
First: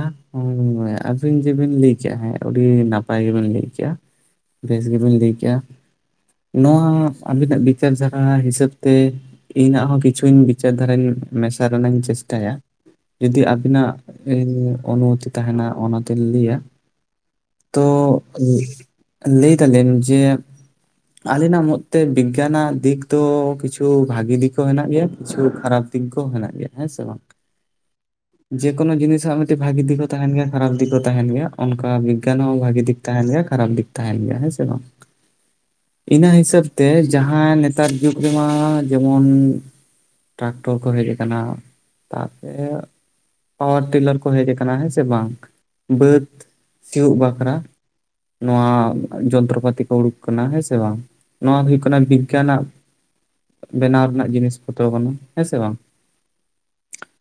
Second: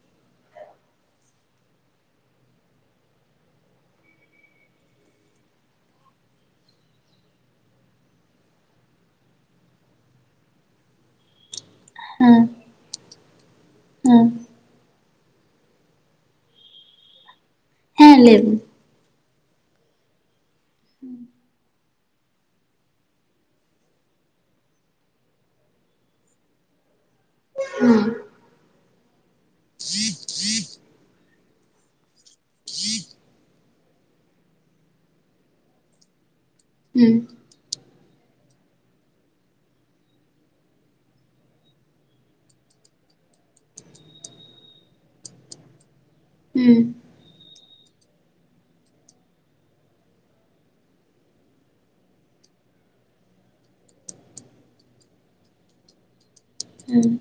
ᱟᱹᱵᱤᱱ ᱡᱮᱵᱤᱱ ᱞᱟᱹᱭ ᱠᱮᱫᱟ ᱦᱮᱸ ᱟᱹᱰᱤ ᱱᱟᱯᱟᱭ ᱜᱮᱵᱤᱱ ᱞᱟᱹᱭ ᱠᱮᱫᱟ ᱵᱮᱥ ᱜᱮᱵᱤᱱ ᱞᱟᱹᱭ ᱠᱮᱫᱟ ᱱᱚᱣᱟ ᱟᱵᱤᱱᱟᱜ ᱵᱤᱪᱟᱨ ᱫᱷᱟᱨᱟ ᱦᱤᱥᱟᱹᱵ ᱛᱮ ᱤᱧᱟᱜ ᱦᱚᱸ ᱠᱤᱪᱷᱩᱧ ᱵᱤᱪᱟᱹᱨ ᱫᱷᱟᱨᱟᱧ ᱢᱮᱥᱟ ᱨᱮᱱᱟᱜ ᱤᱧ ᱦᱮᱸ ᱛᱟᱭᱟ ᱡᱩᱫᱤ ᱟᱵᱤᱱᱟᱜ ᱦᱮᱸ ᱤᱧ ᱩᱱᱩᱢᱚᱛᱤ ᱛᱟᱦᱮᱱᱟ ᱚᱱᱟᱛᱤᱧ ᱞᱟᱹᱭᱟ ᱛᱚ ᱦᱮᱸ ᱞᱟᱹᱭ ᱵᱤᱱ ᱞᱟᱹᱭᱫᱟᱞᱮᱧ ᱡᱮ ᱟᱞᱮ ᱱᱟᱜ ᱛᱮ ᱵᱤᱜᱽᱜᱟᱱᱟᱜ ᱫᱤᱠ ᱫᱚ ᱠᱤᱪᱷᱩ ᱵᱷᱟᱜᱤ ᱫᱤᱠ ᱦᱚᱸ ᱦᱮᱱᱟᱜ ᱜᱮᱭᱟ ᱠᱤᱪᱷᱩ ᱠᱷᱟᱨᱟᱯ ᱫᱤᱠ ᱦᱚᱸ ᱦᱮᱱᱟᱜ ᱜᱮᱭᱟ ᱦᱮᱸ ᱥᱮ ᱵᱟᱝ ᱦᱮᱸ ᱡᱮᱠᱳᱱᱳ ᱡᱤᱱᱤᱥᱟᱜ ᱢᱤᱫᱴᱮᱱ ᱵᱷᱟᱜᱤ ᱫᱤᱠ ᱦᱚᱸ ᱛᱟᱦᱮᱱ ᱜᱮᱭᱟ ᱠᱷᱟᱨᱟᱯ ᱫᱤᱠ ᱦᱚᱸ ᱛᱟᱦᱮᱱ ᱜᱮᱭᱟ ᱚᱱᱠᱟ ᱵᱤᱜᱽᱜᱟᱱ ᱦᱚᱸ ᱵᱷᱟᱜᱤ ᱫᱤᱠ ᱛᱟᱦᱮᱱ ᱜᱮᱭᱟ ᱠᱷᱟᱨᱟᱯ ᱫᱤᱠ ᱛᱟᱦᱮᱱ ᱜᱮᱭᱟ ᱦᱮᱸ ᱥᱮ ᱵᱟᱝ [inaudible] ᱤᱱᱟᱹ ᱦᱤᱥᱟᱹᱵ ᱛᱮ ᱦᱮᱸ ᱡᱟᱦᱟᱸ ᱱᱮᱛᱟᱨ ᱡᱩᱜᱽ ᱨᱮᱢᱟ ᱡᱮᱢᱚᱱ ᱴᱨᱟᱠᱴᱚᱨ ᱠᱚ ᱦᱮᱡ ᱟᱠᱟᱱᱟ ᱛᱟᱯᱚᱨᱮ ᱯᱟᱣᱟᱨ ᱴᱤᱞᱟᱨ ᱠᱚ ᱦᱮᱡ ᱟᱠᱟᱱᱟ ᱦᱮᱸ ᱥᱮ ᱵᱟᱝ ᱵᱟᱹᱫ ᱦᱮᱸ ᱥᱤᱭᱳᱜ ᱵᱟᱠᱷᱨᱟ ᱱᱚᱣᱟ ᱡᱚᱱᱛᱨᱚᱯᱟᱛᱤ ᱠᱚ ᱩᱰᱩᱠ ᱟᱠᱟᱱᱟ ᱦᱮᱸ ᱥᱮ ᱵᱟᱝ ᱱᱚᱣᱟ ᱦᱩᱭᱩᱜᱳ ᱠᱟᱱᱟ ᱵᱤᱜᱽᱜᱟᱱᱟᱜ ᱵᱮᱱᱟᱣ ᱨᱮᱱᱟᱜ ᱡᱤᱱᱤᱥ ᱯᱚᱛᱨᱚ ᱠᱟᱱᱟ ᱦᱮᱸ ᱥᱮ ᱵᱟᱝ ᱦᱮᱸ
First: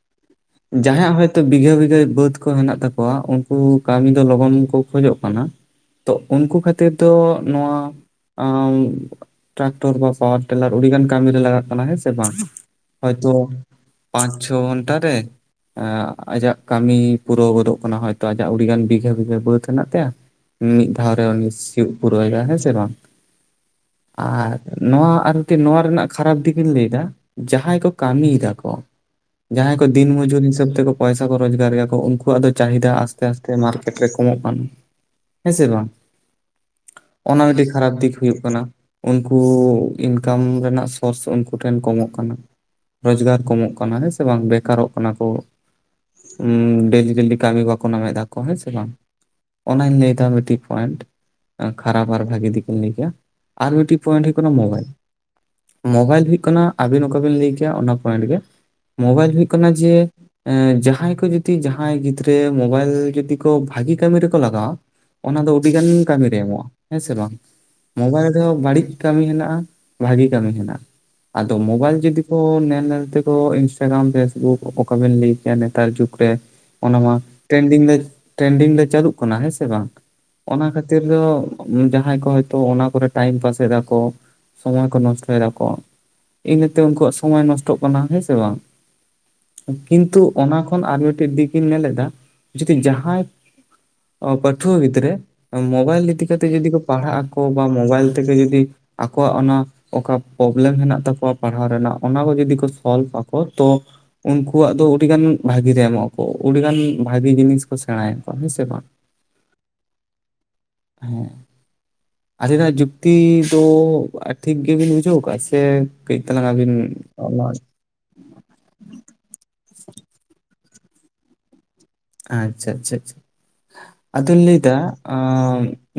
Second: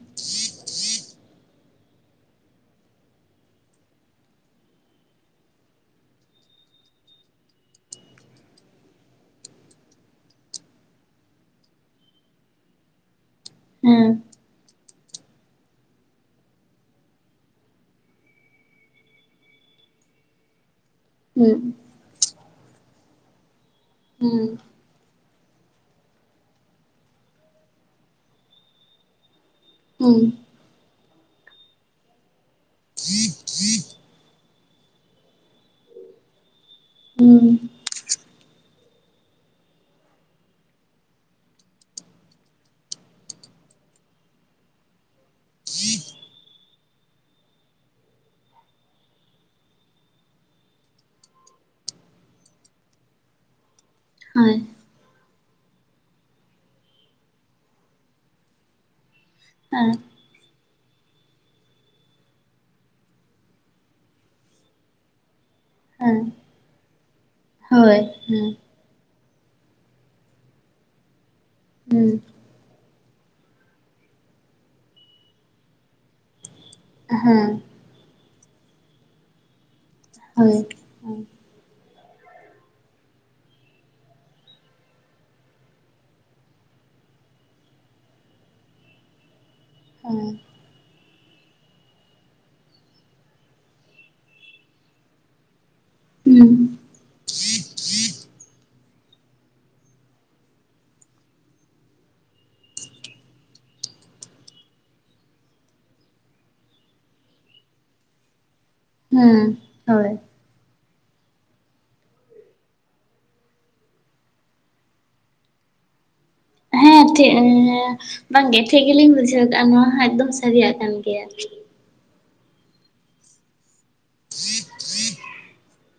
ᱡᱟᱦᱟᱸᱦᱭᱟᱜ ᱦᱚᱭᱛᱳ ᱵᱤᱜᱷᱟᱹ ᱵᱤᱜᱷᱟᱹ ᱵᱟᱹᱫ ᱠᱚ ᱦᱮᱱᱟᱜ ᱛᱟᱠᱚᱣᱟ ᱩᱱᱠᱩ ᱠᱟᱹᱢᱤ ᱫᱚ ᱞᱚᱜᱚᱱ ᱠᱚ ᱠᱷᱚᱡᱚᱜ ᱠᱟᱱᱟ ᱛᱚ ᱩᱱᱠᱩ ᱠᱷᱟᱹᱛᱤᱨ ᱫᱚ ᱱᱚᱣᱟ ᱟ ᱴᱨᱟᱠᱴᱚᱨ ᱵᱟ ᱯᱟᱣᱟᱨᱴᱤᱞᱟᱨ ᱟᱹᱰᱤᱜᱟᱱ ᱠᱟᱹᱢᱤ ᱨᱮ ᱞᱟᱜᱟᱜ ᱠᱟᱱᱟ ᱦᱮᱸ ᱥᱮ ᱵᱟᱝ? ᱦᱚᱭᱛᱚ ᱯᱟᱸᱪ ᱪᱷᱚ ᱜᱷᱚᱱᱴᱟ ᱨᱮ ᱟᱡᱟᱜ ᱠᱟᱹᱢᱤ ᱯᱩᱨᱟᱹᱣ ᱜᱚᱫᱚᱜ ᱠᱟᱱᱟ ᱦᱚᱭᱛᱳ ᱟᱡᱟᱜ ᱟᱹᱰᱤᱜᱟᱱ ᱵᱤᱜᱷᱟᱹ ᱵᱤᱜᱷᱟᱹ ᱵᱟᱹᱫ ᱦᱮᱱᱟᱜ ᱛᱟᱭᱟ ᱢᱤᱫ ᱫᱷᱟᱣ ᱨᱮ ᱩᱱᱤ ᱦᱮᱸ ᱥᱤᱭᱳᱜ ᱯᱩᱨᱟᱹᱣᱮᱫᱟᱭ ᱦᱮᱸ ᱥᱮ ᱵᱟᱝ ᱟᱨ ᱱᱚᱣᱟ ᱟᱨᱠᱤ ᱱᱚᱣᱟ ᱨᱮᱱᱟᱜ ᱠᱷᱟᱨᱟᱯ ᱫᱤᱠ ᱤᱧ ᱞᱟᱹᱭᱫᱟ ᱡᱟᱦᱟᱸᱭ ᱠᱚ ᱠᱟᱹᱢᱤᱭ ᱫᱟᱠᱚ ᱡᱟᱦᱟᱸᱦ ᱠᱚ ᱫᱤᱱ ᱦᱮᱸ ᱢᱩᱡᱩᱨᱤ ᱦᱤᱥᱟᱹᱵ ᱛᱮᱠᱚ ᱯᱚᱭᱥᱟ ᱠᱚ ᱨᱳᱡᱽᱜᱟᱨ ᱨᱮᱭᱟ ᱠᱚ ᱩᱱᱠᱩᱣᱟᱜ ᱫᱚ ᱪᱟᱹᱦᱤᱫᱟ ᱟᱥᱛᱮ ᱟᱥᱛᱮ ᱢᱟᱨᱠᱮᱴ ᱨᱮ ᱠᱚᱢᱚᱜ ᱠᱟᱱᱟ ᱦᱮᱸ ᱥᱮ ᱵᱟᱝ ᱚᱱᱟ ᱢᱤᱫᱴᱮᱱ ᱠᱷᱟᱨᱟᱯ ᱫᱤᱠ ᱦᱩᱭᱩᱜ ᱠᱟᱱᱟ ᱩᱱᱠᱩ ᱤᱱᱠᱟᱢ ᱨᱮᱱᱟᱜ ᱥᱳᱨᱥ ᱩᱱᱠᱩ ᱴᱷᱮᱱ ᱠᱚᱢᱚᱜ ᱠᱟᱱᱟ ᱨᱳᱡᱽᱜᱟᱨ ᱠᱚᱢᱚᱜ ᱠᱟᱱᱟ ᱦᱮᱸ ᱥᱮ ᱵᱟᱝ ᱵᱮᱠᱟᱨᱚᱜ ᱠᱟᱱᱟ ᱠᱚ ᱰᱮᱞᱤ ᱰᱮᱞᱤ ᱠᱟᱹᱢᱤ ᱵᱟᱠᱚ ᱱᱟᱢᱮᱫ ᱫᱟ ᱠᱚ ᱦᱮᱸ ᱥᱮ ᱵᱟᱝ ᱚᱱᱟᱧ ᱞᱟᱹᱭᱮᱫᱟ ᱢᱤᱫᱴᱤᱡ ᱯᱚᱭᱮᱱᱴ ᱠᱷᱟᱨᱟᱯ ᱟᱨ ᱵᱷᱟᱜᱤ ᱫᱤᱠᱤᱧ ᱞᱟᱹᱭ ᱠᱮᱭᱟ ᱟᱨ ᱢᱤᱫᱴᱤ ᱯᱚᱭᱮᱱᱴ ᱦᱩᱭᱩᱜ ᱠᱟᱱᱟ ᱦᱮᱸ ᱢᱳᱵᱟᱭᱤᱞ ᱢᱳᱵᱟᱭᱤᱞ ᱦᱩᱭᱩᱜ ᱠᱟᱱᱟ ᱟᱹᱵᱤᱱ ᱚᱠᱟ ᱵᱤᱱ ᱞᱟᱹᱭ ᱠᱮᱭᱟ ᱚᱱᱟ ᱯᱚᱭᱮᱱᱴ ᱜᱮ ᱢᱳᱵᱟᱭᱤᱞ ᱦᱩᱭᱩᱜ ᱠᱟᱱᱟ ᱡᱮ ᱡᱟᱦᱟᱸᱭ ᱠᱚ ᱡᱩᱫᱤ ᱡᱟᱦᱟᱸᱭ ᱜᱤᱫᱽᱨᱟᱹ ᱢᱳᱵᱟᱭᱤᱞ ᱡᱩᱫᱤ ᱠᱚ ᱵᱷᱟᱹᱜᱤ ᱠᱟᱹᱢᱤ ᱨᱮᱠᱚ ᱞᱟᱜᱟᱣᱟ ᱚᱱᱟ ᱫᱚ ᱚᱹᱰᱤ ᱜᱟᱱ ᱦᱮᱸ ᱠᱟᱹᱢᱤ ᱨᱮ ᱮᱢᱚᱜᱼᱟ, ᱦᱮᱸ ᱥᱮ ᱵᱟᱝ? ᱦᱳᱭ ᱢᱳᱵᱟᱭᱤᱞ ᱦᱮᱸ ᱨᱮᱦᱚᱸ ᱵᱟᱹᱲᱤᱡᱽ ᱠᱟᱹᱢᱤ ᱦᱮᱱᱟᱜᱼᱟ ᱵᱷᱟᱜᱤ ᱠᱟᱹᱢᱤ ᱦᱮᱱᱟᱜᱼᱟ ᱟᱫᱚ ᱢᱳᱵᱟᱭᱤᱞ ᱦᱮᱸ ᱦᱳᱭ ᱡᱩᱫᱤ ᱠᱚ ᱧᱮᱞ ᱧᱮᱞ ᱛᱮ ᱚ ᱤᱱᱥᱴᱟᱜᱨᱟᱢ ᱯᱷᱮᱥᱵᱩᱠ ᱚᱠᱟᱵᱮᱱ ᱞᱟᱹᱭ ᱠᱮᱭᱟ ᱱᱮᱛᱟᱨ ᱡᱩᱜᱽ ᱨᱮ ᱚᱱᱟ ᱦᱮᱸ ᱢᱟ ᱦᱮᱸ ᱴᱨᱮᱱᱰᱤᱝ ᱞᱮ ᱴᱨᱮᱱᱰᱤᱝ ᱞᱮ ᱪᱟᱹᱫᱩᱜ ᱠᱟᱱᱟ ᱦᱮᱸ ᱥᱮ ᱵᱟᱝ ᱦᱮᱸ ᱦᱳᱭ ᱚᱱᱟ ᱠᱷᱟᱹᱛᱤᱨ ᱫᱚ ᱡᱟᱦᱟᱸᱭ ᱠᱚ ᱦᱚᱭᱛᱳ ᱚᱱᱟ ᱠᱚᱨᱮ ᱴᱟᱭᱤᱢ ᱯᱟᱥ ᱮᱟ ᱠᱚ ᱥᱚᱢᱚᱭ ᱠᱚ ᱱᱚᱥᱴᱚᱭ ᱫᱟ ᱠᱚ ᱤᱛᱮ ᱩᱱᱠᱩᱣᱟᱜ ᱥᱚᱢᱚᱭ ᱱᱚᱥᱴᱚᱜ ᱠᱟᱱᱟ ᱦᱮᱸ ᱥᱮ ᱵᱟᱝ ᱠᱤᱱᱛᱩ ᱦᱮᱸ ᱚᱱᱟ ᱠᱷᱚᱱ ᱟᱨ ᱢᱤᱫᱴᱮᱱ ᱫᱤᱠ ᱤᱧ ᱱᱮᱞᱮᱫᱟ ᱡᱩᱚᱫᱤ ᱡᱟᱦᱟᱸᱭ ᱚ ᱯᱟᱴᱷᱩᱶᱟᱹ ᱜᱤᱫᱽᱨᱟᱹ ᱢᱳᱵᱟᱭᱤᱞ ᱤᱫᱤ ᱠᱟᱛᱮᱜ ᱦᱮᱸ ᱡᱚᱫᱤ ᱠᱚ ᱯᱟᱲᱦᱟᱜ ᱟᱠᱚ ᱵᱟ ᱢᱳᱵᱟᱭᱤᱞ ᱛᱮᱜᱮ ᱡᱚᱫᱤ ᱟᱠᱚᱣᱟᱜ ᱚᱱᱟ ᱚᱠᱟ ᱯᱨᱚᱵᱮᱞᱮᱢ ᱦᱮᱱᱟᱜ ᱛᱟᱠᱚᱣᱟ ᱯᱟᱲᱦᱟᱣ ᱨᱮᱱᱟᱜ ᱚᱱᱟ ᱠᱚ ᱡᱚᱫᱤ ᱠᱚ ᱥᱚᱞᱵᱷ ᱟᱠᱚ᱾ ᱛᱚ ᱩᱱᱠᱩᱣᱟᱜ ᱫᱚ ᱟᱹᱰᱤ ᱜᱟᱱ ᱵᱷᱟᱜᱤ ᱨᱮ ᱮᱢᱚᱜ ᱟᱠᱚ ᱚᱹᱰᱤ ᱜᱟᱱ ᱵᱷᱟᱜᱤ ᱡᱤᱱᱤᱥ ᱠᱚ ᱥᱮᱬᱟᱭᱟᱠᱚ ᱦᱮᱸ ᱥᱮ ᱵᱟᱝ? ᱦᱮᱸ ᱦᱳᱭ ᱦᱮᱸ ᱟᱹᱞᱤᱱᱟᱜ ᱡᱩᱠᱛᱤ ᱫᱚ ᱴᱷᱤᱠ ᱜᱮᱵᱤᱱ ᱵᱩᱡᱷᱟᱹᱣ ᱟᱠᱟᱜ ᱥᱮ ᱠᱟᱹᱡ ᱛᱟᱞᱟᱝ ᱟᱹᱵᱤᱱ ᱴᱷᱤᱠ [unintelligible] ᱦᱮᱸ ᱵᱟᱝᱜᱮ ᱴᱷᱤᱠ ᱜᱮᱞᱤᱧ ᱵᱩᱡᱷᱟᱹᱣ ᱠᱟᱜᱼᱟ᱾ ᱱᱚᱣᱟ ᱦᱟᱸᱜ ᱮᱠᱫᱚᱢ ᱥᱟᱹᱨᱤᱭᱟᱜ ᱠᱟᱱ ᱜᱮᱭᱟ᱾ ᱟᱪᱪᱷᱟ ᱟᱪᱪᱷᱟ [unintelligible] ᱟᱫᱚ ᱞᱤᱧ ᱞᱟᱹᱭ ᱫᱟ ᱟᱻ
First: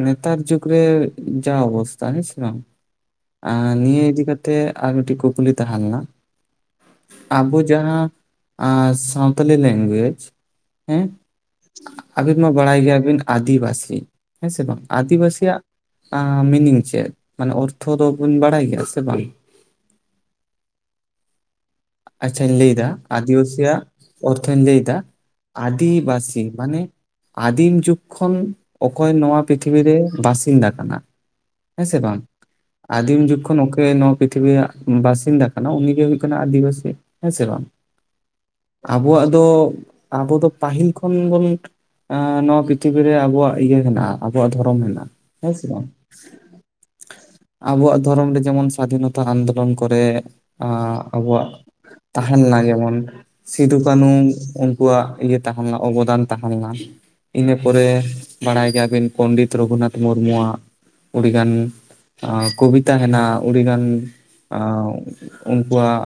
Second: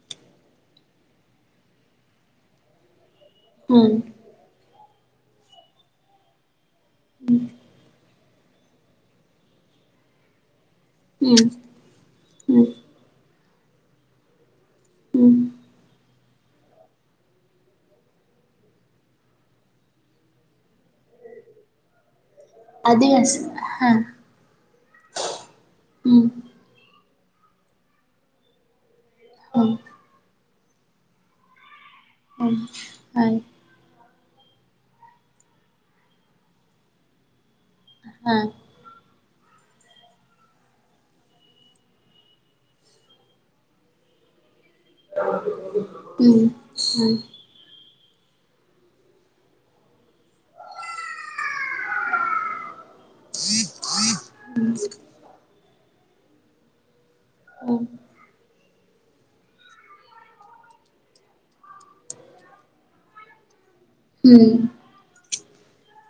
ᱱᱮᱛᱟᱨ ᱡᱩᱜ ᱨᱮ ᱡᱟ ᱚᱵᱚᱥᱛᱷᱟ ᱦᱮᱸ ᱥᱮ ᱵᱟᱝ? ᱟᱨ ᱦᱩᱸ ᱱᱤᱭᱟᱹ ᱤᱫᱤ ᱠᱟᱛ ᱛᱮ ᱟᱨ ᱢᱤᱫᱴᱤᱡ ᱠᱩᱠᱞᱤ ᱛᱟᱦᱮᱸ ᱞᱮᱱᱟ ᱟᱵᱚ ᱡᱟᱦᱟᱸ ᱟ ᱥᱟᱶᱛᱟᱞᱤ ᱞᱮᱱᱜᱩᱭᱮᱡᱽ ᱦᱮᱸ ᱦᱩᱸ ᱟᱹᱵᱤᱱ ᱢᱟ ᱦᱩᱸ ᱵᱟᱲᱟᱭ ᱜᱮᱭᱟᱵᱤᱱ ᱟᱹᱫᱤᱵᱟᱹᱥᱤ ᱦᱮᱸ ᱥᱮ ᱵᱟᱝ? ᱦᱩᱸ ᱟᱹᱫᱤᱵᱟᱹᱥᱤᱭᱟᱜ ᱟ ᱢᱤᱱᱤᱝ ᱪᱮᱫ ᱢᱟᱱᱮ ᱚᱨᱛᱷᱚ ᱫᱚᱵᱚᱱ ᱵᱟᱲᱟᱭ ᱜᱮᱭᱟ ᱥᱮ ᱵᱟᱝ? ᱟᱪᱪᱷᱟᱧ ᱞᱟᱹᱭᱫᱟ ᱟᱹᱫᱤᱵᱟᱹᱥᱤ ᱟᱹᱫᱤᱵᱟᱹᱥᱤᱭᱟᱜ ᱦᱮᱸ ᱚᱨᱛᱷᱚᱧ ᱞᱟᱹᱭᱫᱟ ᱦᱩᱸ ᱟᱹᱫᱤᱵᱟᱹᱥᱤ ᱢᱟᱱᱮ ᱟᱹᱫᱤᱢ ᱡᱩᱜᱽ ᱠᱷᱚᱱ ᱚᱠᱚᱭ ᱱᱚᱣᱟ ᱦᱩᱸ ᱯᱨᱤᱛᱷᱤᱵᱤᱨ ᱨᱮ ᱵᱟᱥᱤᱱᱫᱟ ᱠᱟᱱᱟ᱾ ᱦᱮᱸ ᱥᱮ ᱵᱟᱝ? ᱦᱩᱸ ᱟᱹᱫᱤᱢ ᱦᱳᱭ ᱡᱩᱜᱽ ᱠᱷᱚᱱ ᱚᱠᱚᱭᱮ ᱱᱚᱣᱟ ᱯᱤᱛᱷᱤᱵᱤ ᱭᱟᱜ ᱵᱟᱥᱤᱱᱫᱟ ᱠᱟᱱᱟ, ᱩᱱᱤ ᱜᱮ ᱦᱩᱭᱩᱜ ᱠᱟᱱᱟ ᱟᱹᱫᱤᱵᱟᱹᱥᱤ ᱦᱮᱸ ᱥᱮ ᱵᱟᱝ? ᱦᱮᱸ ᱟᱵᱚᱣᱟᱜ ᱫᱚ ᱟᱵᱚ ᱫᱚ ᱯᱟᱹᱦᱤᱞ ᱠᱷᱚᱱ ᱵᱚᱱ ᱱᱚᱣᱟ ᱯᱤᱛᱷᱤᱵᱤᱨ ᱨᱮ ᱟᱵᱩᱣᱟᱜ ᱤᱭᱟᱹ ᱦᱮᱱᱟᱜᱼᱟ, ᱟᱵᱚᱣᱟᱜ ᱫᱷᱚᱨᱚᱢ ᱦᱮᱱᱟᱜᱼᱟ᱾ ᱦᱮᱸ ᱥᱮ ᱵᱟᱝ ᱤᱧ ᱥᱮ ᱟᱵᱚᱣᱟᱜ ᱫᱷᱚᱨᱚᱢ ᱨᱮ ᱡᱮᱢᱚᱱ ᱥᱟᱫᱷᱤᱱᱚᱛᱟ ᱟᱱᱫᱳᱞᱚᱱ ᱠᱚᱨᱮ ᱟᱸ ᱟᱵᱚᱣᱟᱜ ᱛᱟᱦᱮᱸ ᱞᱮᱱᱟ ᱡᱮᱢᱚᱱ ᱥᱤᱫᱩ ᱠᱟᱱᱩ ᱩᱱᱠᱩᱣᱟᱜ ᱤᱭᱟᱹ ᱛᱟᱦᱮᱸ ᱞᱮᱱᱟ᱾ ᱚᱵᱚᱫᱟᱱ ᱛᱟᱦᱮᱸ ᱞᱮᱱᱟ᱾ ᱤᱱᱟᱹ ᱦᱩᱸ ᱯᱚᱨᱮ ᱵᱟᱲᱟᱭ ᱜᱮᱭᱟᱵᱤᱱ ᱯᱚᱱᱰᱤᱛ ᱨᱚᱜᱷᱩᱱᱟᱛᱷ ᱢᱩᱨᱢᱩᱣᱟᱜ ᱩᱹᱰᱤᱜᱟᱱ ᱠᱚᱵᱤᱛᱟ ᱦᱮᱱᱟᱜᱼᱟ᱾ ᱩᱹᱰᱤᱜᱟᱱ ᱦᱩᱸ ᱟ ᱩᱱᱠᱩᱣᱟᱜ